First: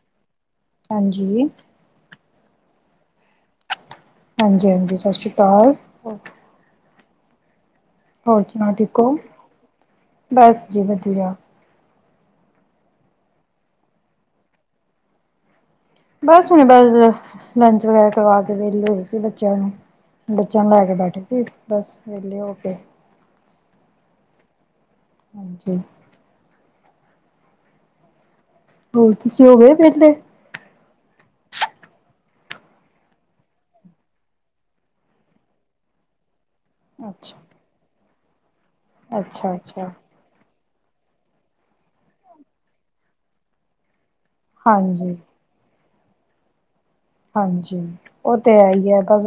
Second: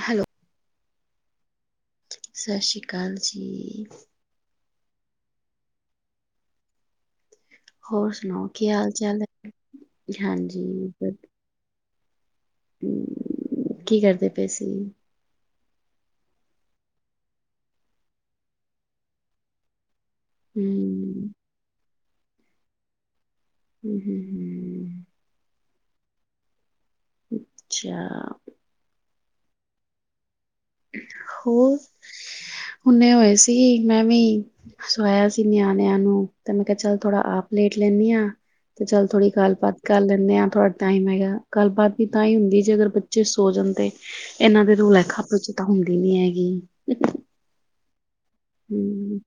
Hello.. ਹਾਂਜੀ। ਸਤਿ ਸ਼੍ਰੀ ਅਕਾਲ ਜੀ। ਹਾਂਜੀ -ਹਾਂਜੀ ਸਤਿ ਸ਼੍ਰੀ ਅਕਾਲ। ਹੋਰ ਸੁਣਾਓ ਕੀ ਹਾਲ-ਚਾਲ ਹੈ, ਹਾਂਜੀ। ਬਸ ਜੀ ਵਧੀਆ। ਕੀ ਕਰਦੇ ਪਏ ਸੀ? ਬਸ ਹੁਣੇ ਬਸ ਲੰਚ ਵਗੈਰਾ ਕਰਵਾ ਕੇ ਵੇਲੇ ਹੋਏ ਸੀ ਬੱਚਿਆਂ ਨੂੰ। ਬੱਚਿਆਂ ਨੂੰ ਲੈ ਕੇ ਬੈਠੇ ਹਮ ਸੀ ਬਸ। ਵਧੀਆ ਓਕੇ। ਹੂੰ ਹੂੰ ਹੂੰ ਸਹੀ। ਅੱਛਾ। ਹੋਰ ਤੁਸੀਂ ਹੋ ਗਏ ਵਹਿਲੇ? ਹੋਰ ਹੁਨੇ ਹੋਏ ਸੀ ਮੈਂ ਵੀ ਸੁਵਾਇਆ ਸੀ ਨਿਆਣਿਆਂ ਨੂੰ। ਤੇ ਮੈਂ ਕਿਹਾ ਚੱਲ ਥੋੜ੍ਹਾ ਅੱਛਾ, ਆਪ ਲੇਟ ਲੈਂਨੀ ਆ। ਤੇ ਚੱਲ ਥੋੜ੍ਹੀ ਗੱਲਬਾਤ ਅੱਛਾ-ਅੱਛਾ ਕਰ ਲੈਂਨੇ ਆ ਥੋੜਾ ਟਾਈਮ ਹੈਗਾ ਗੱਲਬਾਤ ਵੀ ਤਾਂ ਹੀ ਹੁੰਦੀ ਜੇ ਅਗਰ ਬੱਚੇ ਸੋ ਜਾਂਦੇ। ਇਹਨਾਂ ਦੇ ਰੋਲੇ ਹਾਂਜੀ। ਖੱਪ 'ਚ ਹੁੰਦੀ ਨੀ ਹੈਗੀ। ਹਾਂਜੀ ਉਹ ਤੇ ਹੈ ਹੀ ਹੈ ਹਮ ਬਸ,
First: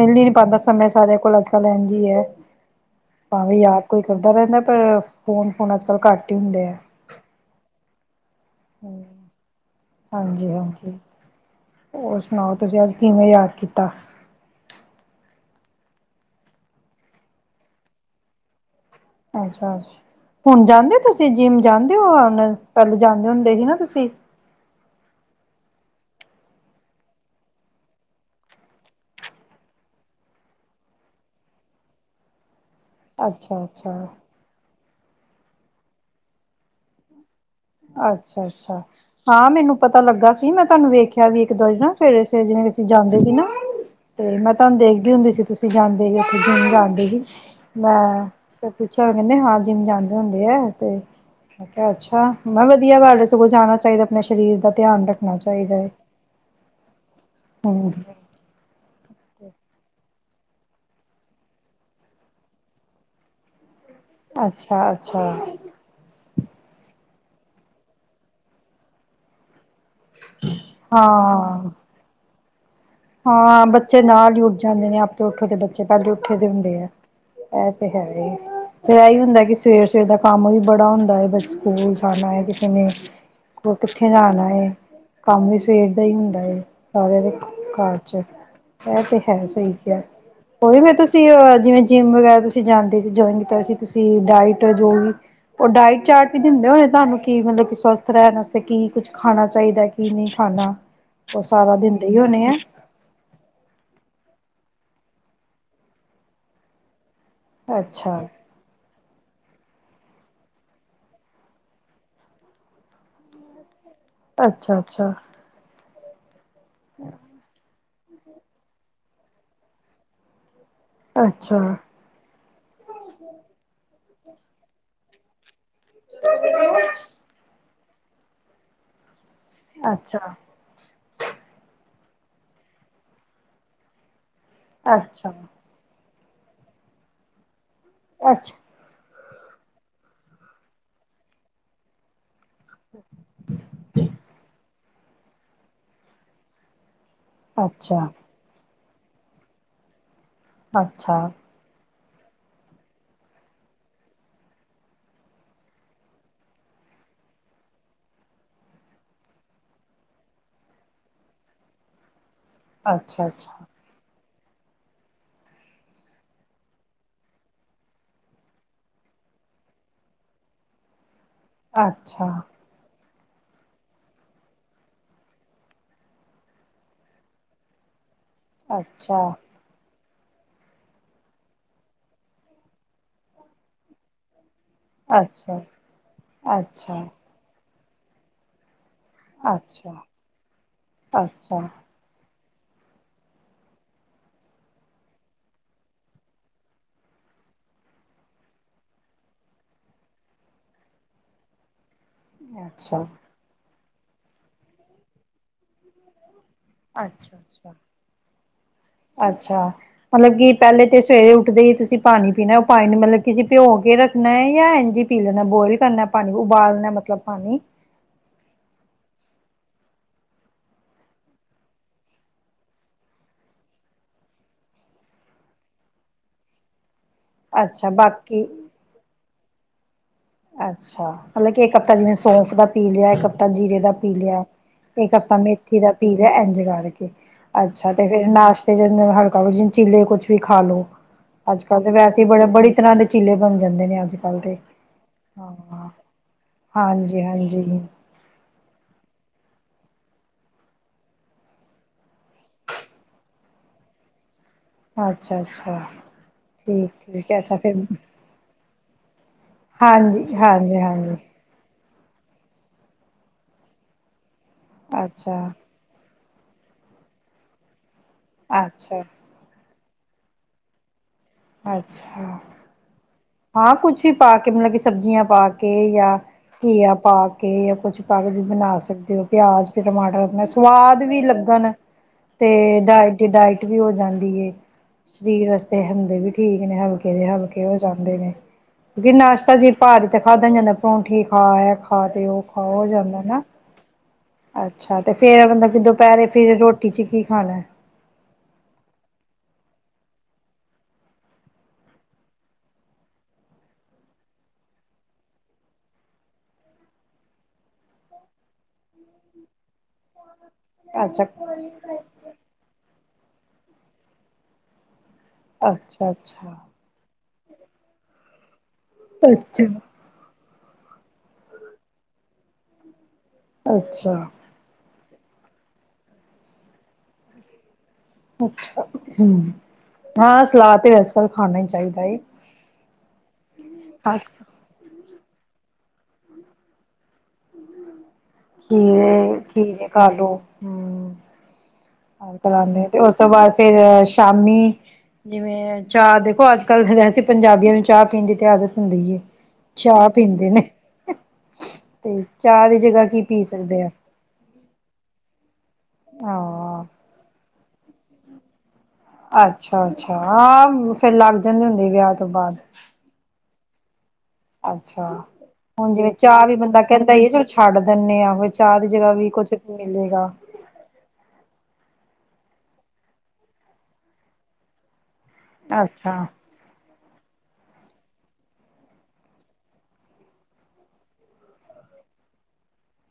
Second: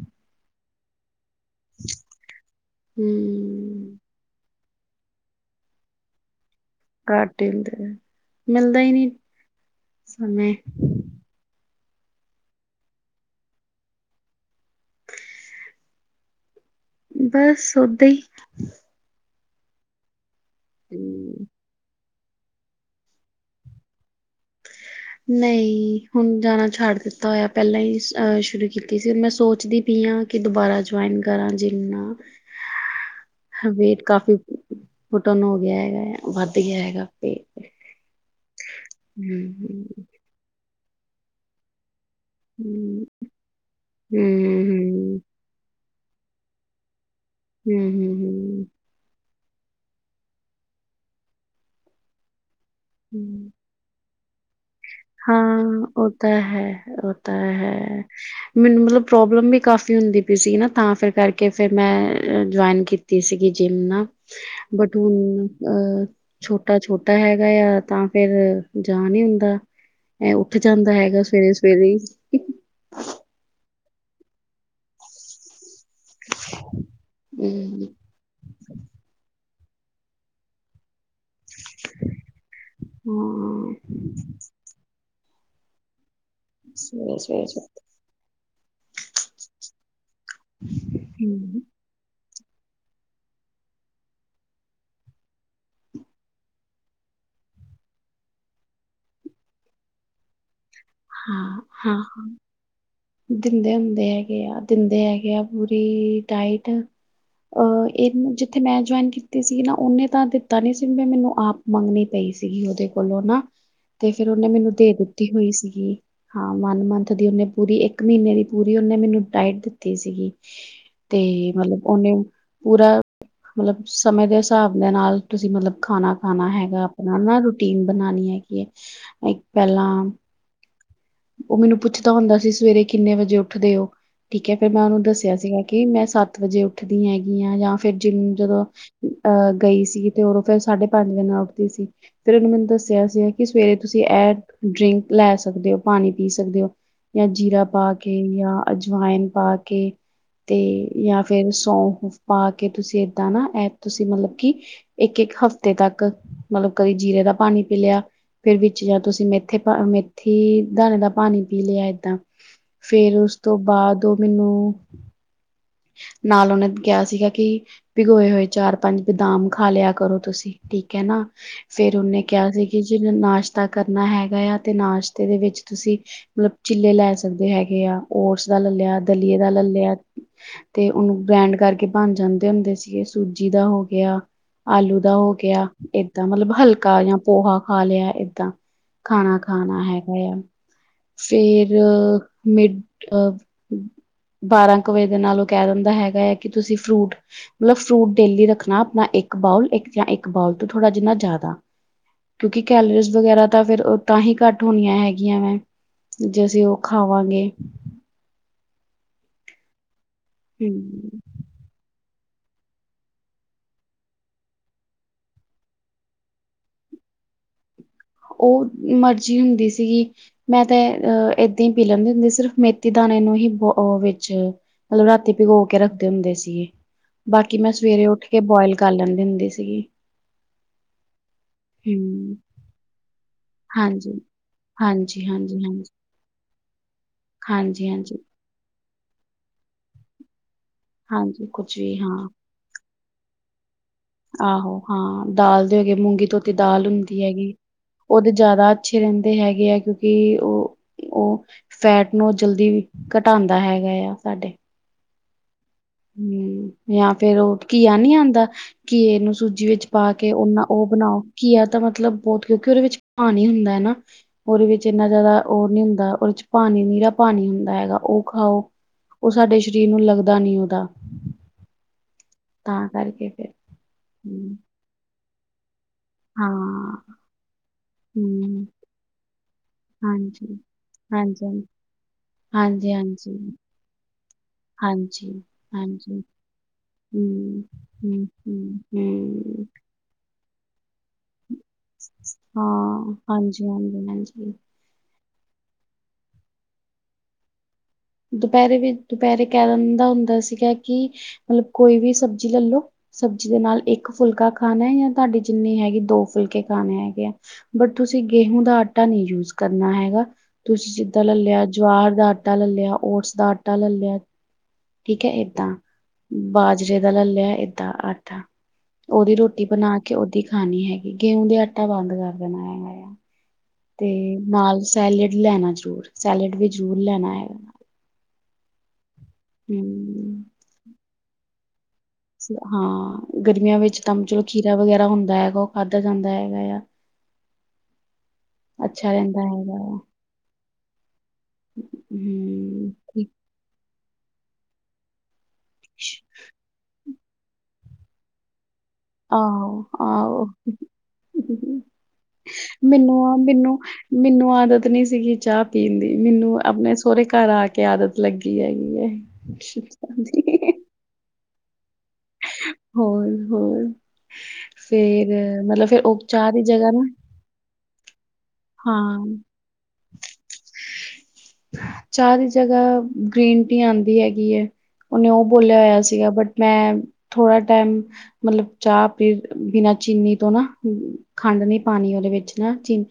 ਮਿਲ ਹੀ ਨੀ ਪਾਂਦਾ ਸਮੇਂ ਸਾਰਿਆਂ ਕੋਲ ਅੱਜ ਕੱਲ ਇੰਝ ਈ ਏ, ਭਾਵੇਂ ਯਾਦ ਹਮ ਕੋਈ ਕਰਦਾ ਰਹਿੰਦਾ ਪਰ ਫੋਨ ਫਾਨ ਅੱਜਕੱਲ੍ਹ ਘੱਟ ਹੀ ਹੁੰਦੇ ਆ। ਘੱਟ ਈ ਹੁੰਦੇ ਆ। ਮਿਲਦਾ ਹੀ ਨਹੀਂ, ਸਮੇ। ਹਾਂਜੀ-ਹਾਂਜੀ ਹੋਰ ਸੁਣਾਓ ਤੁਸੀਂ ਅੱਜ ਕਿਵੇਂ ਯਾਦ ਕੀਤਾ। ਬਸ ਓਦਾਂ ਹੀ। ਅੱਛਾ-ਅੱਛਾ। ਹੁਣ ਜਾਂਦੇ ਹੋ ਤੁਸੀਂ ਹਮ। ਜਿੰਮ ਜਾਂਦੇ ਹੋ। ਹੁਣ ਪਹਿਲੇ ਜਾਂਦੇ ਹੁੰਦੇ ਸੀ ਨਾ ਤੁਸੀਂ। ਨਹੀਂ ਹੁਣ ਜਾਣਾ ਛੱਡ ਦਿੱਤਾ ਹੋਇਆ ਪਹਿਲਾਂ ਹੀ ਸ਼ੁਰੂ ਕੀਤੀ ਸੀ ਮੈਂ ਸੋਚਦੀ ਪਈ ਹਾਂ ਕਿ ਦੁਬਾਰਾ ਜੁਆਇਨ ਕਰਾਂ ਜਿੰਮ। ਅੱਛਾ ਵੇਟ ਅੱਛਾ ਕਾਫ਼ੀ ਪੁਟ ਔਨ ਹੋ ਗਿਆ ਐ ਵੱਧ ਗਿਆ ਹੈਗਾ। ਪੇ ਅੱਛਾ-ਅੱਛਾ ਹਾਂ ਮੈਨੂੰ ਹਮ ਪਤਾ ਲੱਗਾ ਸੀ ਮੈਂ ਤੁਹਾਨੂੰ ਵੇਖਿਆ ਵੀ ਇੱਕ ਦਿਨ ਨਾ। ਸਵੇਰੇ-ਸਵੇਰੇ ਜਿਵੇਂ ਤੁਸੀਂ ਹਮ ਜਾਂਦੇ ਸੀ ਨਾ, ਤੇ ਮੈਂ ਹਮ ਤੁਹਾਨੂੰ ਹਮ ਦੇਖਦੀ ਹੁੰਦੀ ਸੀ ਤੁਸੀਂ ਜਾਂਦੇ ਤੇ ਉੱਥੇ ਜਿੰਮ ਜਾਂਦੇ ਸੀ। ਹਮ ਹਮ ਹਮ ਮੈਂ, ਹਮ ਫਿਰ ਪੁੱਛਿਆ ਉਹ ਕਹਿੰਦੇ ਹਾਂ ਜਿਮ ਜਾਂਦੇ ਹੁੰਦੇ ਆ ਤੇ, ਮੈਂ ਕਿਹਾ ਅੱਛਾ। ਮੈਂ ਵਧੀਆ ਗੱਲ ਹਮ ਸਗੋਂ ਜਾਣਾ ਚਾਹੀਦਾ। ਮੈਂ ਸਰੀਰ ਦਾ ਧਿਆਨ ਰੱਖਣਾ ਚਾਹੀਦਾ ਹਾਂ ਹੈ ਉਹ ਤਾਂ ਹੈ, ਉਹ ਤਾਂ ਹੈ ਹਮ ਮੈਨੂੰ ਮਤਲਬ ਪ੍ਰੋਬਲਮ ਵੀ ਕਾਫ਼ੀ ਹੁੰਦੀ। ਸੀਗੀ ਨਾ ਤਾਂ ਫਿਰ ਕਰਕੇ ਫਿਰ ਮੈਂ ਜੁਆਇਨ ਕੀਤੀ ਸੀਗੀ ਜਿੰਮ ਨਾਲ ਅੱਛਾ ਅੱਛਾ ਬਟਨ ਅਹ ਛੋਟਾ ਛੋਟਾ ਹੈਗਾ ਆ ਤਾਂ ਫੇਿਰ ਜਾ ਨ ਹੀ ਹੁੰਦਾ ਇਹ ਉੱਠ ਜਾਂਦਾ ਹੈਗਾ ਸਵੇਰੇ ਹਾਂ ਸਵੇਰੇ ਹੀ [unintelligible] ਹਾਂ ਬੱਚੇ ਨਾਲ ਹੀ ਉੱਠੇ ਜਾਂਦੇ ਨੇ ਆਪਣੇ ਉੱਠੋ ਦੇ ਬੇ ਪਹਿਲੇ ਉੱਠੇ ਦੇ ਹੁੰਦੇ ਆ ਇਹ ਤੇ ਹੂੰ। ਹੈ ਹੀ ਜੇ ਇਹੀ ਹੁੰਦਾ ਕਿ ਸਵੇਰ ਸਵੇਰ ਦਾ ਕੰਮ ਵੀ ਬੜਾ ਹੁੰਦਾ ਹੈ ਬ ਸਕੂਲ ਜਾਣਾ ਹੈ ਕਿਸੇ ਨੇ ਹੂੰ ਕਿੱਥੇ ਜਾਣਾ ਹੈ ਕੰਮ ਵੀ ਸਵੇਰ ਦਾ ਹੀ ਹੁ ਸਾਰਿਆਂ ਦੇ ਘਰ ਚ ਇਹ ਤੇ ਹੈ ਸਹੀ ਕਿਹਾ ਕੋਈ ਫ ਤੁਸੀਂ ਜਿਵੇਂ ਜਿੰਮ ਵਗੈਰਾ ਤੁਸੀਂ ਜਾਂਦੇ ਸੀ ਜਇਨ ਕੀਤਾ ਸੀ ਤੁਸੀ ਡਾਇਟ ਜੋ ਵੀ ਉਹ ਡਾਇਟ ਚਾਰਟ ਵੀ ਦਿੰਦੇ ਹੋਣੇ ਤੁਹਾਨੂੰ ਕਿ ਮਤਲਬ ਸਵਸਥ ਰਹਿਣ ਵਾਸਤੇ ਕੀ ਕੁਛ ਖਾਣਾ ਚਾਹੀਦਾ ਕੀ ਨਹੀਂ ਖਾਣਾ ਉਹ ਸਾਰਾ ਹਾਂ-ਹਾਂ ਦਿੰਦੇ ਹੀ ਹੋਣੇ ਆ ਦਿੰਦੇ ਹੁੰਦੇ ਹੈਗੇ ਆ ਦਿੰਦੇ ਹੈਗੇ ਆ ਪੂਰੀ ਡਾਈਟ ਅਹ ਇਹ ਅੱਛਾ ਜਿੱਥੇ ਮੈਂ ਜੁਆਇਨ ਕੀਤੀ ਸੀ ਨਾ ਉਹਨੇ ਤਾਂ ਦਿੱਤਾ ਨੀ ਸੀ ਮੈਨੂੰ ਆਪ ਮੰਗਣੀ ਪਈ ਸੀ ਗੀ ਉਹਦੇ ਕੋਲੋਂ ਨਾ ਤੇ ਫ਼ਿਰ ਉਹਨੇ ਮੈਨੂੰ ਅੱਛਾ ਦੇ ਅੱਛਾ ਦਿੱਤੀ ਹੋਈ ਸੀ ਜ ਹਾਂ ਵਨ ਮੰਥ ਦੀ ਉਹਨੇ ਪੂਰੀ ਇੱਕ ਇੱਕ ਮਹੀਨੇ ਦੀ ਪੂਰੀ ਉਹਨੇ ਮੈਨੂੰ ਡਾਇਟ ਦਿੱਤੀ ਸੀ ਗੀ ਤੇ ਅੱਛਾ ਮਤਲਬ ਉਹਨੇ ਪੂਰਾ ਮਤਲਬ ਸਮੇਂ ਦੇ ਹਿਸਾਬ ਦੇ ਨਾਲ ਤੁਸੀਂ ਮਤਲਬ ਖਾਣਾ ਖਾਣਾ ਹੈਗਾ ਆਪਣਾ ਨਾ ਰ ਟੀਮ ਬਣਾਉਣੀ ਹੈ ਕਿ ਪਹਿਲਾ ਅੱਛਾ ਉਹ ਮੈਨੂੰ ਪੁੱਛਦਾ ਹੁੰਦਾ ਸੀ ਸਵੇਰੇ ਕਿੰਨੇ ਵਜੇ ਉੱਠਦੇ ਹੋ ਠੀਕ ਹੈ ਫਿਰ ਮੈਂ ਉਹਨੂੰ ਅੱਛਾ ਦੱਸਿਆ ਸੀਗਾ ਕਿ ਮੈਂ ਸੱਤ ਸੱਤ ਵਜੇ ਉੱਠਦੀਆਂ ਹੈਗੀਆਂ ਜਾਂ ਫਿਰ ਜਿਨਦਰੋ ਅਹ ਗਈ ਸੀ ਤੇ ਉਦੋ ਫੇਿਰ ਸਾਢੇ ਪੰਜ ਵਜੇ ਉੱਠਦੀ ਸੀ ਫਿਰ ਇਹਨੂੰ ਮੈਨੂੰ ਦੱਸਿਆ ਸੀ ਕਿ ਸਵੇਰੇ ਤੁਸੀਂ ਐਡ ਡਰਿੰਕ ਲੈ ਸਕਦੇ ਹੋ ਪਾਣੀ ਪੀ ਸਕਦੇ ਹੋ ਜਾਂ ਜੀਰਾ ਅੱਛਾ ਪਾ ਅੱਛਾ ਕੇ ਜਾਂ ਅਜਵਾਇਨ ਪਾ ਕੇ ਅਤੇ ਅੱਛਾ ਜਾਂ ਅੱਛਾ ਫਿਰ ਸੌਂਫ ਪਾ ਕੇ ਤੁਸੀਂ ਇਦਾਂ ਨਾ ਇਹ ਤੁਸੀਂ ਮਤਲਬ ਕਿ ਇੱਕ ਇੱਕ ਹਫ਼ਤੇ ਤੱਕ ਮਤਲਬ ਕਦੇ ਜੀਰੇ ਦਾ ਪਾਣੀ ਪੀ ਲਿਆ ਫਿਰ ਵਿੱਚ ਜਾਂ ਤੁਸੀਂ ਮੇਥੇ ਪਾ ਮੇਥੀ ਦਾਣੇ ਦਾ ਪਾਣੀ ਪੀ ਲਿਆ ਏਦਾਂ ਫੇਰ ਉਸ ਤੋਂ ਬਾਅਦ ਉਹ ਮੈਨੂੰ ਨਾਲ ਉਹਨੇ ਕਿਹਾ ਸੀਗਾ ਕੀ ਭਿਗੋਏ ਹੋਏ ਚਾਰ ਪੰਜ ਬਦਾਮ ਖਾ ਲਿਆ ਕਰੋ ਤੁਸੀਂ ਠੀਕ ਹੈ ਨਾ ਅੱਛਾ ਫੇਰ ਉਹਨੇ ਅੱਛਾ ਕਿਹਾ ਸੀ ਕਿ ਜਿਵੇਂ ਨਾਸ਼ਤਾ ਕਰਨਾ ਹੈਗਾ ਆ ਤੇ ਨਾਸ਼ਤੇ ਦੇ ਵਿੱਚ ਤੁਸੀਂ ਮਤਲਬ ਚਿੱਲੇ ਲੈ ਸਕਦੇ ਹੈਗੇ ਆ ਓਟਸ ਦਾ ਲਏ ਲਿਆ ਅੱਛਾ ਦਲੀਏ ਦਾ ਲਏ ਲਿਆ ਤੇ ਉਹਨੂੰ ਗ੍ਰੈਂਡ ਕਰਕੇ ਬਣ ਜਾਂਦੇ ਹੁੰਦੇ ਸੀਗੇ ਸੂਜੀ ਦਾ ਹੋ ਗਿਆ ਆਲੂ ਦਾ ਹੋ ਅੱਛਾ, ਗਿਆ ਏਦਾਂ ਮਤਲਬ ਅੱਛਾ, ਹਲਕਾ ਜਾਂ ਪੋਹਾ ਖਾ ਲਿਆ ਏਦਾਂ ਖਾਣਾ ਅੱਛਾ, ਖਾਣਾ ਅੱਛਾ, ਹੈਗਾ ਆ ਅੱਛਾ। ਫੇਰ ਮਿਡ ਬਾਰਾਂ ਦੇ ਨਾਲ ਉਹ ਕਹਿ ਦਿੰਦਾ ਹੈਗਾ ਹੈ ਕਿ ਤੁਸੀਂ ਫਰੂਟ ਮਤਲਬ ਫਰੂਟ ਡੇਲੀ ਰੱਖਣਾ ਆਪਣਾ ਇੱਕ ਬਾਊਲ ਇੱਕ ਜਾਂ ਇੱਕ ਬਾਊਲ ਤੋਂ ਥੋੜ੍ਹਾ ਜਿਨਾ ਜ਼ਿਆਦਾ ਕਿਉਂਕਿ ਕੈਲਰੀਜ਼ ਵਗੈਰਾ ਤਾਂ ਫਿਰ ਤਾਂ ਹੀ ਘੱਟ ਹੋਣੀਆਂ ਹੈਗੀਆਂ ਵੈਂ ਜੇ ਅਸੀਂ ਉਹ ਅੱਛਾ, ਖਾਵਾਂਗੇ ਅੱਛਾ, ਅੱਛਾ ਮਤਲਬ ਕਿ ਪਹਿਲੇ ਤੇ ਹਮ ਸਵੇਰੇ ਉੱਠਦੇ ਹੀ ਤੁਸੀਂ ਪਾਣੀ ਪੀਣਾ ਉਹ ਪਾਣੀ ਮਤਲਬ ਕਿਸੀ ਭਿਓ ਕੇ ਰੱਖਣਾ ਜਾਂ ਇੰਝੀ ਪੀ ਲੈਣਾ ਬੋਇਲ ਕਰਨਾ ਪਾਣੀ ਉਬਾਲਣਾ ਮਤਲਬ ਪਾਣੀ ਉਹ ਮਰਜ਼ੀ ਹੁੰਦੀ ਸੀਗੀ ਮੈਂ ਤਾਂ ਅਹ ਏਦਾਂ ਹੀ ਪੀ ਲੈਂਦੀ ਹੁੰਦੀ ਸਿਰਫ ਮੇਥੀ ਦਾਣੇ ਨੂੰ ਹੀ ਬ ਵਿੱਚ ਮਤਲਬ ਰਾਤੀ ਭਿਗੋ ਕੇ ਰੱਖਦੇ ਹੁੰਦੇ ਸੀਗੇ ਬਾਕੀ ਮੈਂ ਅੱਛਾ ਸਵੇਰੇ ਉੱਠ ਕੇ ਬਾਕੀ ਬੋਇਲ ਕਰ ਲੈਂਦੀ ਹੁੰਦੀ ਸੀ ਸੀ ਅੱਛਾ ਮਤਲਬ ਕਿ ਇੱਕ ਹਫ਼ਤਾ ਜਿਵੇਂ ਹਮ ਸੌਂਫ ਦਾ ਪੀ ਲਿਆ ਇੱਕ ਹਫ ਤਾਂ ਜੀਰੇ ਦਾ ਪੀ ਹਾਂਜੀ ਲਿਆ ਇੱਕ ਹਾਂਜੀ ਕਰਤਾ ਹਾਂਜੀ ਮੇਥੀ ਹਾਂਜੀ ਦਾ ਪੀ ਲਿਆ ਇੰਜ ਕਰ ਹਾਂਜੀ ਅੱਛਾ ਤੇ ਹਾਂਜੀ ਫਿਰ ਨਾਸ਼ ਤੇ ਹਲਕਾ ਚੀਲੇ ਕੁੱਛ ਵੀ ਖਾ ਲਓ ਹਾਂਜੀ ਅੱਜ ਕੁੱਝ ਕੱਲ੍ਹ ਤੇ ਵੀ ਵੈਸੇ ਹਾਂ ਬੜੇ ਬੜੀ ਤਰ੍ਹਾਂ ਦੇ ਚੀਲੇ ਬਣਦੇ ਜਾਂਦੇ ਨੇ ਅੱਜ ਕੱਲ੍ਹ ਦੇ ਆਹੋ ਹਾਂ ਦਾਲ ਦੇ ਹੋਗੇ ਮੂੰਗੀ ਧੋਤੀ ਦਾਲ ਹੁੰਦੀ ਹੈਗੀ ਹਾਂਜੀ-ਹਾਂਜੀ, ਉਹਦੇ ਜ਼ਿਆਦਾ ਅੱਛੇ ਰਹਿੰਦੇ ਹੈਗੇ ਆ ਕਿਉਂਕਿ ਉਹ ਉਹ ਫੈਟ ਨੂੰ ਜਲਦੀ ਘਟਾਉਂਦਾ ਹੈਗਾ ਆ ਸਾਡੇ ਅੱਛਾ ਅ ਹਮ ਜਾਂ ਫੇਿਰ ਅੱਛਾ ਉਹ ਫਿਰ ਘਿਆ ਨਹੀਂੀ ਆਉਂਦਾ ਕੀ ਇਹਨੂੰ ਸੂਜੀ ਵਿੱਚ ਪਾ ਕੇ ਉਹਨਾ ਉਹ ਹਾਂਜੀ-ਹਾਂਜੀ-ਹਾਂਜੀ, ਬਣਾਓ ਘਿਆ ਤਾਂ ਮਤਲਬ ਮਤਲਬ ਬਹੁਤ ਕਿਉਂਕਿ ਉਹਦੇ ਵਿੱਚ ਪਾਣੀ ਹੀ ਹੁੰਦਾ ਹੈ ਨਾ ਉਹਦੇ ਵਿੱਚ ਇੰਨਾ ਜ਼ਿਆਦਾ ਅੱਛਾ-ਅੱਛਾ। ਉਹ ਨਹੀਂੀ ਹੁੰਦਾ ਉਹ ਚ ਪਾਣੀ ਨੀਰਾ ਪਾਣੀ ਹੁੰਦਾ ਹੈਗਾ ਉਹ ਖਾਓ ਅੱਛਾ, ਉਹ ਸਾਡੇ ਸ਼ਰੀਰ ਨੂੰ ਲੱਗਦਾ ਨੀਦਾ ਹਾਂ [unintelligible] ਅੱਛਾ ਫਿਰ ਹਾਂ ਕੁੱਛ ਵੀ ਪਾ ਕੇ ਹਮ, ਮਤਲਬ ਕਿ ਸਬਜ਼ੀਆਂ ਬਾਕੀ ਕੇ ਜਾਂ ਘੀਆ ਹਾਂ ਪਾ ਕੇ ਜਾਂ ਕੁਛ ਪਾ ਕੇ ਵੀ ਹਮ ਬਣਾ ਸਕਦੇ ਹੋ ਪਿਆਜ ਤੇ ਟਮਾਟਰ ਆਪਣਾ ਹਾਂਜੀ, ਸਵਾਦ ਵੀ ਹਾਂਜੀ, ਅਲੱਗਣ, ਤੇ ਹਾਂਜੀ, ਡਾਇਟ ਹਾਂਜੀ, ਡਾਇਟ ਵੀ ਹੋ ਜਾਂਦੀ ਹੈ ਹਾਂਜੀ, ਸਰੀਰ ਵਾਸਤੇ ਹੈਲਦੀ ਹਾਂਜੀ, ਵੀ ਨੇ ਹਲਕੇ ਦੇ ਹੂੰ, ਹਲਕੇ ਉਹ ਚਾਹੁੰਦੇ ਹੂੰ, ਨੇ ਹੂੰ, ਕਿਉਂਕਿ ਨਾਸ਼ਤਾ ਹੂੰ, ਜੀ ਭਾਰੀ ਤੇ ਖਾ [inaudible] ਪ੍ਰੋਭੋਂਠੀ ਖਾ ਤੇ ਇਹ ਖਾ ਤੇ ਉਹ ਖਾ ਹੋ ਹਾਂ, ਜਾਂਦਾ ਹੈ ਨਾ ਹਾਂਜੀ, ਹਾਂਜੀ, ਹਾਂਜੀ। ਅੱਛਾ ਤੇ ਫੇਰ ਬੰਦਾ ਦੁਪਹਿਰੇ ਫਿਰ ਰੋਟੀ ਚ ਕੀ ਖਾਣਾ ਏ ਦੁਪਹਿਰੇ ਵੀ ਦੁਪਹਿਰੇ ਕਹਿ ਦਿੰਦਾ ਹੁੰਦਾ ਸੀਗਾ ਕਿ ਮਤਲਬ ਕੋਈ ਵੀ ਸਬਜ਼ੀ ਲੈ ਲੋ ਸਬਜ਼ੀ ਦੇ ਨਾਲ ਇੱਕ ਫੁਲਕਾ ਖਾਣਾ ਜਾਂ ਤੁਹਾਡੀ ਜਿੰਨੀ ਹੈਗੀ ਦੋ ਫੁਲਕੇ ਖਾਣੇ ਹੈਗੇ ਆ ਬਟ ਤੁਸੀਂ ਗੇਹੂ ਦਾ ਆਟਾ ਨਹੀਂ ਯੂਜ ਕਰਨਾ ਨਾ ਹੈਗਾ ਤੁਸੀਂ ਸਿੱਧਾ ਅੱਛਾ ਲੈ ਲਿਆ ਜਵਹਰ ਦਾ ਆਟਾ ਲੈ ਲਿਆ ਓਟਸ ਦਾ ਆਟਾ ਲੈ ਲਿਆ ਠੀਕ ਹੈ ਏਦਾਂ ਅੱਛਾ ਅੱਛਾ ਬਾਜਰੇ ਦਾ ਲੇ ਲਿਆ ਲਿਆ ਏਦਾਂ ਆਟਾ ਉਹਦੀ ਰੋਟੀ ਅੱਛਾ ਬਣਾ ਕੇ ਉਹ ਖਾਣੀ ਹੈਗੀ ਗੇਹੂ ਦੇ ਆਟਾ ਬੰਦ ਕਰ ਦੇਣਾ ਹੈਗਾ ਆ ਤੇ ਅੱਛਾ ਨਾਲ ਸੈਲੇਡ ਲੈਣਾ ਜ਼ਰੂਰ ਸੈਲੇਡ ਵੀ ਜ਼ਰੂਰ ਲੈਣਾ ਹੈਗਾ ਅੱਛਾ ਹਮ ਹਾਂ ਹੂੰ। ਸਲਾਦ ਤੇ ਐੱਸ ਤਰ੍ਹਾਂ ਵੀ ਖਾਣਾ ਹੀ ਚਾਹੀਦਾ ਏ ਹਾਂ ਗਰਮੀਆਂ ਵਿੱਚ ਤਾਂ ਚਲੋ ਅੱਛਾ ਖੀਰਾ ਵਗੈਰਾ ਹੁੰਦਾ ਦਾ ਹੈਗਾ ਉਹ ਖਾਧਾ ਜਾਂਦਾ ਹੈਗਾ ਆ ਅੱਛਾ ਖੀਰੇ ਰਹਿੰਦਾ ਹੈਗਾ ਖੀਰੇ ਆ ਖਾਾਲੋ ਹਮ ਕਰਉਦੇ ਆ ਹੂੰ ਤੇ ਉਸ ਤੋਂ ਠੀਕ ਬਾਅਦ ਫੇਰ ਸ਼ਾਮੀ ਜਿਵੇਂ ਚਾਹਅ ਦੇਖੋ ਅੱਜ ਕੱਲ ਵੈਸੇ ਪੰਜਾਬੀਆਂ ਨੂੰ ਚਾਹ ਪੀਣ ਦੀ ਤੇ ਆਦਤ ਹੁੰਦੀ ਏ ਆਹੋ ਚਾਹ ਆਹੋ ਪੀਂਦੇ ਨੇ ਤੇ ਚਾਹ ਦੀ ਜਗ੍ਹਾ ਕੀ ਮੈਨੂੰ ਆ ਪੀ ਮੈਨੂੰ ਸਕਦੇ ਆ ਮੈਨੂੰ ਆ [unintelligible] ਦੀ ਮੈਨੂੰ ਹਾਂ ਆਪਣੇ ਸਹੁਰੇ ਘਰ ਆ ਕੇ ਕੇ ਆਦਤ ਲੱਗੀ ਹੈਗੀ ਅੱਛਾ ਅੱਛਾ ਹੈ। ਹਾਂ ਫਿਰ ਲੱਗ ਜਾਂਦੇ ਹੁੰ ਆ ਵਿਆਹ ਤੋਂ ਬਾਅਦ ਹੋਰ ਹੋਰ - ਅਛਾ ਹੁਣ ਜਿਵੇਂ ਉਹ ਚਾਹ ਵੀ ਦੀ ਬੰਦਾ ਜਗ੍ਹਾ ਨਾ ਕਹਿਦਾ ਹੈ। ਚਲ ਛਡ [unintelligible] ਚਾਦੀ ਜਗ੍ਹਾ ਹਾਂ ਵੀ ਕੁਝ ਮਿਲੇਗਾ। ਚਾਹ ਦੀ ਜਗ੍ਹਾ ਗ੍ਰੀਨ ਟੀ ਆਉਦੀ ਹੈਗੀ ਹੈ। ਉਹਨੇ ਉਹ ਬੋਲਿਆ ਹੋਇਆ ਅੱਛਾ ਸੀਗਾ ਬਟ ਮੈ ਥੋੜਾ ਟਾਈਮ ਮਤਲਬ ਚਾਹ ਬਿਨਾ ਚੀਨੀ ਤੋ ਨਾ ਖੰਡ ਨੀ ਪਾਣੀ ਉਹਦੇ ਵਿਚ ਨਾ ਚੀਨੀ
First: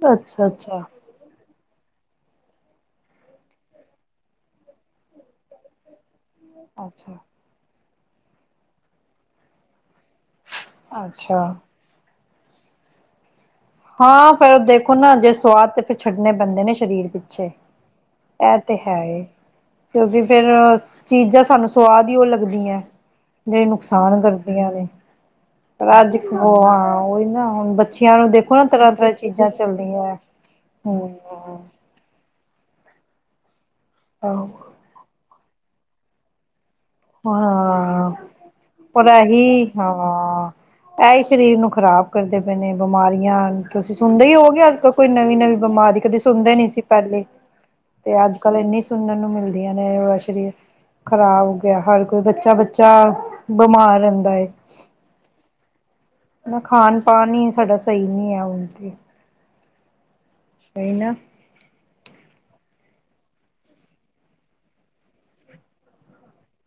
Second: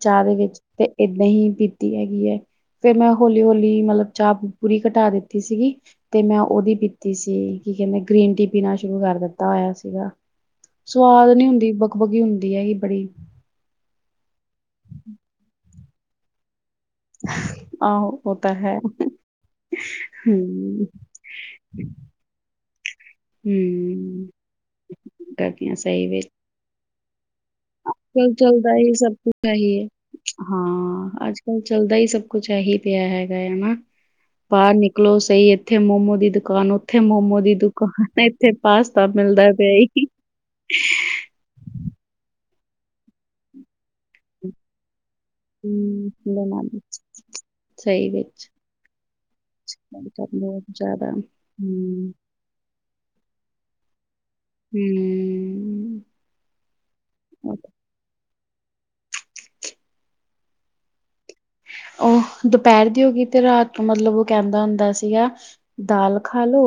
ਚਾਹ ਦੇ ਵਿਚ ਅੱਛਾ-ਅੱਛਾ, ਤੇ ਏਦਾ ਹੀ ਪੀ ਤੀ ਹੈਗੀ ਹੈ। ਫੇਰ ਮੈਂ ਹੌਲੀ- ਹੌਲੀ ਮਤਲਬ ਚਾਹ ਪੂਰੀ ਘਟਾ ਦਿਤੀ ਸੀਗੀ। ਅਤੇ ਮੈ ਉਹਦੀ ਪਿਤੀ ਸੀ। ਕੀ ਕਹਿਦੇ ਗ੍ਰੀਨ ਟੀ ਪੀਣਾ ਸ਼ੁਰੂ ਕਰ ਦਿਤਾ ਹੋਇਆ ਸੀਗਾ। ਸਵਾਦ ਅੱਛਾ-ਅੱਛਾ ਨੲਈ ਹੁੰਦੀ ਬਕਬੱਕੀ ਹੁੰਦੀ ਦੀ ਹੈਗੀ ਬੜੀ ਹਾਂ- ਫੇਰ ਦੇਖੋ ਨਾ ਜੇ ਸਵਾਦ ਛੱਡਨੇ ਪੈਂਦੇ ਨੇ ਸਰੀਰ ਪਿਛੇ ਆਹੋ ਉਹ ਤਾਂ ਇਹ ਤੇ ਹੈ ਕਿਉਕਿ ਫੇਰ ਹਮ ਚੀਜ਼ਾਂ ਸਾਨੂੰ ਸਵਾਦ ਹੀ ਉਹ ਲੱਗਦੀਆਂ ਜਿਹੜੇ ਨੁਕਸਾਨ ਹਮ ਕਰਦੀਆਂ ਨੇ ਗਰਮੀਆਂ ਪਰ ਸਹੀ ਅਜ ਵਿੱਚ ਉਹਾਂ ਉਹੀ ਨਾ- ਹੁਣ ਬੱਚਿਆਂ ਨੂੰ ਕੱਲ ਦੇਖੋ ਚੱਲਦਾ ਸਭ ਕੁਛ ਚੀਜ਼ਾਂ ਹੈ। ਹੀ ਹੈ। ਚੱਲਦੀਆਂ ਹਾਂ ਅਜ ਕਲ ਹੂੰ ਚਲਦਾ ਹੀ ਸਭ ਕੁਛ ਇਹੀ ਪਿਆ ਹੈਗਾ ਹਾਂ ਬਾਹਰ ਨਿਕਲੋ ਸਹੀ ਇਥੇ ਮੋਮੋ ਦੀ ਦੁਕਾਨ ਮੋਮੋ ਦੀ ਹਾਂ ਦੁਕਾਨ ਇੱਥੇ ਪਾਸਤਾ ਪਰ ਮਿਲਦਾ ਐਹੀ ਪਿਆ ਹੀ ਹਾਂ ਐਹੀ ਸਰੀਰ ਨੂੰ ਖਰਾਬ ਕਰਦੇ ਇਨੇ ਬਿਮਾਰੀਆਂ ਤੁਸੀ ਸੁਣਦੇ ਹੀ ਹੋਗੇ ਅਜ ਤ ਕੋਈ ਨਵੀ- ਨਵੀ ਬਿਮਾਰੀ ਹਮ, ਕਦੇ ਸੁਣਦੇ ਨਹੀਂ ਬਣਾਉਣਾ ਸੀ ਪਹਿਲੇ ਸਹੀ ਤੇ ਅਜ ਵਿੱਚ ਕਲ ਇਨੀ ਸੁਣਨ ਨੂੰ ਮਿਲਦੀਆਂ ਗੱਲ ਨੇ ਕਰ ਸਰੀਰ ਲਓ ਜ਼ਿਆਦਾ ਖਰਾਬ ਹਰ ਹਮ ਕੋਈ ਬੱਚਾ ਬੱਚਾ ਬਿਮਾਰ ਰਹਿਦਾ ਹਨ ਹਮ ਖਾਣ ਪਾਨ ਹੀ ਸਾਡਾ ਸਹੀ ਨਹੀ [unintelligible] ਕਹੀ ਨਾ- ਉਹ ਦੁਪਹਿਰ ਦੀ ਹੋ ਗਈ ਤੇ ਰਾਤ ਤੋਂ ਮਤਲਬ ਉਹ ਕਹਿਦਾ ਹੁੰਦਾ ਸੀਗਾ ਦਾਲ ਖਾ ਲੋ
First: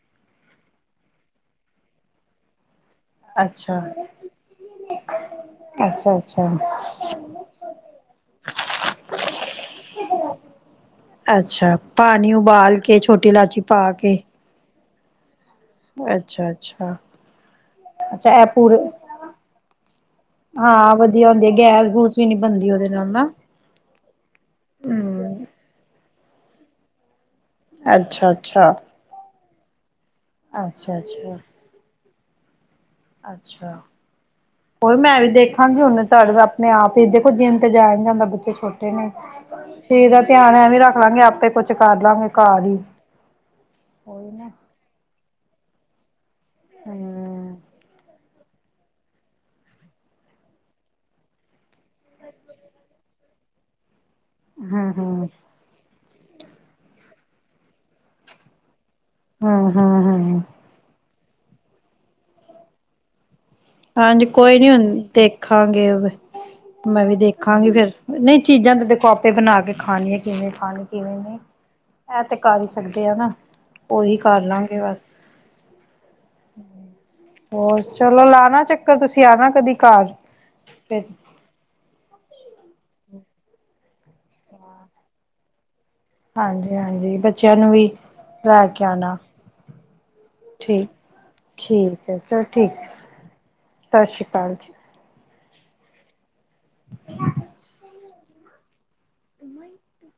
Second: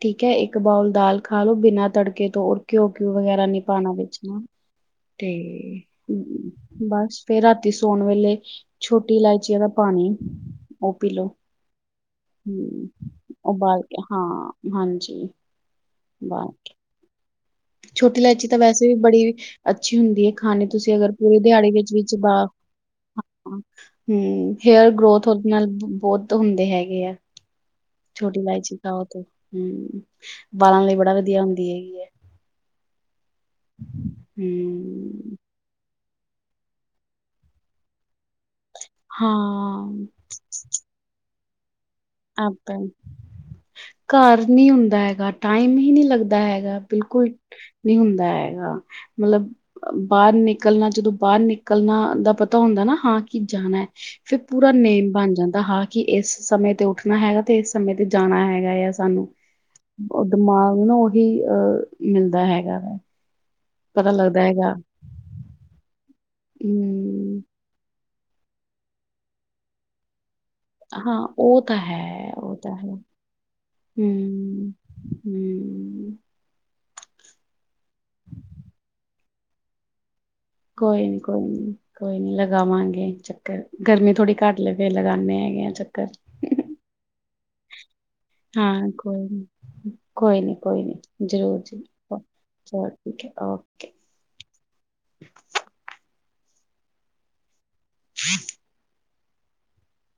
ਠੀਕ ਹੈ ਇਕ ਬਾਊਲ ਦਾਲ ਖਾ ਲੋ ਬਿਨਾ ਤੜਕੇ ਤੋ ਘਿਉ ਘਿਉ ਵਗੈਰਾ ਨਹੀ ਅੱਛਾ ਪਾਉਣਾ ਉਹਦੇ ਵਿਚ ਤੇ ਅੱਛਾ ਅੱਛਾ ਬਸ ਫੇਰ ਰਾਤੀ ਸੌਣ ਵੇਲੇ ਛੋ ਇਲਾਇਚੀ ਦਾ ਪਾਣੀ ਉਹ ਪੀ ਲਓ ਅੱਛਾ ਪਾਣੀ ਉਬਾਲ ਹੂ ਕੇ ਛੋਟੀ ਇਲਾਚੀ ਉਬਾਲ ਪਾ ਕੇ ਹਾਂ ਹਾਂਜੀ। ਵਾਹ ਅੱਛਾ ਅੱਛਾ। ਛੋਟੀ ਅੱਛਾ ਇਹ ਇਲਾਇਚੀ ਤਾਂ ਪੂਰੇ ਵੈਸੇ ਵੀ ਬੜੀ ਅੱਛੀ ਹੁੰਦੀ ਹੈ। ਖਾਣੇ ਹਾਂ ਤੁਸੀਂ ਅਗਰ ਵਧੀਆ ਪੂਰੇ ਹੁੰਦੀ ਹੈ ਦਿਹਾੜੀ ਗੈਸ ਵਿੱਚ ਗੂਸ ਵੀ ਚਬਾ ਨੀ ਬਣਦੀ ਉਹਦੇ ਨਾਲ ਹ ਨਾ ਹਮ ਹੇਅਰ ਗਰੋਥ ਹਮ ਉਹਦੇ ਨਾਲ। ਬਹੁਤ ਹੁੰਦੇ ਹੈਗੇ ਆ। ਅੱਛਾ ਅੱਛਾ। ਹਮ [inaudible] ਵਾਲਾਂ ਲਈ ਅੱਛਾ ਬੜਾ ਅੱਛਾ ਵਧੀਆ ਹੁੰਦੀ ਹੈਗੀ ਹੈ। ਅੱਛਾ ਹੋਰ ਮੈਂ ਵੀ ਹੂੰ ਦੇਖਾਂਗੀ ਹੁਨ। ਤੁਹਾਡੇ ਆਪਣੇ ਆਪ ਹੀ ਦੇਖੋ ਜਿਤੇ ਜਾਇਆ ਜਾਂਦਾ। ਛੋਟੇ ਨੇ ਹਾਂ ਠੀਕ ਦਾ ਧਿਆਨ ਐ ਵੀ ਰੱਖ ਲਾਂਗੇ ਆਪੇ। ਕੁਛ ਕਰ ਲਾਂਗੇ ਘਰ ਹੀ ਆਕਣ ਉਹੀ ਘਰ ਨਾ ਨੀ ਹੁੰਦਾ ਹੈਗਾ। ਟਾਈਮ ਹੀ ਨਹੀਂ ਲੱਗਦਾ। ਦਾ ਹੈਗਾ ਬਿਲਕੁਲ ਹਮ ਨਹੀਂ ਹੁੰਦਾ ਹੈਗਾ। ਮਤਲਬ ਬਾਹਰ ਨਿਕਲਣਾ ਜਦੋਂ ਬਾਹਰ ਨਿਕਲਣਾ ਦਾ ਪਤਾ ਹੁੰਦਾ ਨਾ ਹਾਂ ਕੀ ਜਾਣਾ ਹੈ। ਫਿਰ ਪੂਰਾ ਹਮ ਨੇਮ ਹਮ ਬਣ ਜਾਂਦਾ ਹਾਂ ਕਿ ਇਸ ਸਮੇਂ। [inaudible] ਹੈਗਾ ਤੇ ਇਸ ਸਮੇਂ ਤੇ ਜਾਣਾ ਹੈਗਾ ਆ। ਸਾਨੂੰ ਹਮ ਹਮ ਉਹ ਹਮ ਦਿਮਾਗ ਨਾ ਉਹਨੂੰ। ਵੀ ਅਹ ਮਿਲਦਾ ਹੈਗਾ ਵਾ। ਪਤਾ ਹਾਂਜੀ ਲੱਗਦਾ ਕੋਈ ਨੀ ਹੈਗਾ ਹੁਣ ਦੇਖਾਂਗੇ। ਮੈਂ ਵੀ ਹੂੰ ਦੇਖਾਂਗੀ ਫੇਰ। ਨਹੀਂ ਚੀਜ਼ਾਂ ਤੇ ਦੇਖੋ ਆਪੇ ਬਣਾ ਕੇ ਖਾਣੀਆਂ ਕਿਵੇਂ। ਖਾਣੀ ਹਾਂ ਕਿਵੇਂ ਨਹੀਂ ਉਹ ਤਾਂ ਇਹ ਹੈ ਤੇ ਉਹ ਕਰ ਹੀ ਤਾਂ ਹੈ ਸਕਦੇ ਆ ਨਾ ਹੂ ਉਹੀ ਕਰ ਲਾਂਗੇ ਬਸ ਹੂ। ਹੋਰ ਚਲੋ ਲਾਣਾ। ਚੱਕਰ ਤੁਸੀਂ ਆਣਾ ਕਦੀ ਘਰ। ਫਿਰ ਕੋਈ ਨੀ ਕੋਈ ਨੀ ਕੋਈ ਨੀ ਲਗਾਵਾਂਗੇ। ਚੱਕਰ ਗਰਮੀ ਥੋੜੀ ਘੱਟ ਲੇ ਫਿਰ ਲਗਾਉਦੇ ਹੈਗੇ ਆ ਚੱਕਰ। ਹਾਂਜੀ ਹਾਂਜੀ ਬੱਚਿਆਂ ਨੂੰ ਵੀ ਲੈ ਕੇ ਹਾਂ ਆਉਣਾ ਕੋਈ ਨੀ ਕੋਈ ਨੀ ਕੋਈ ਠੀਕ ਨੀ ਜ਼ਰੂਰ ਜੀ ਠੀਕ ਹੈ। ਚਲ ਠੀਕ ਚਲੋ ਹੈ ਓਕੇ ਸਤਿ ਸ੍ਰੀ ਅਕਾਲ ਜੀ। [inaudible] [unintelligible] [unintelligible] ਉਹਾਰ [unintelligible]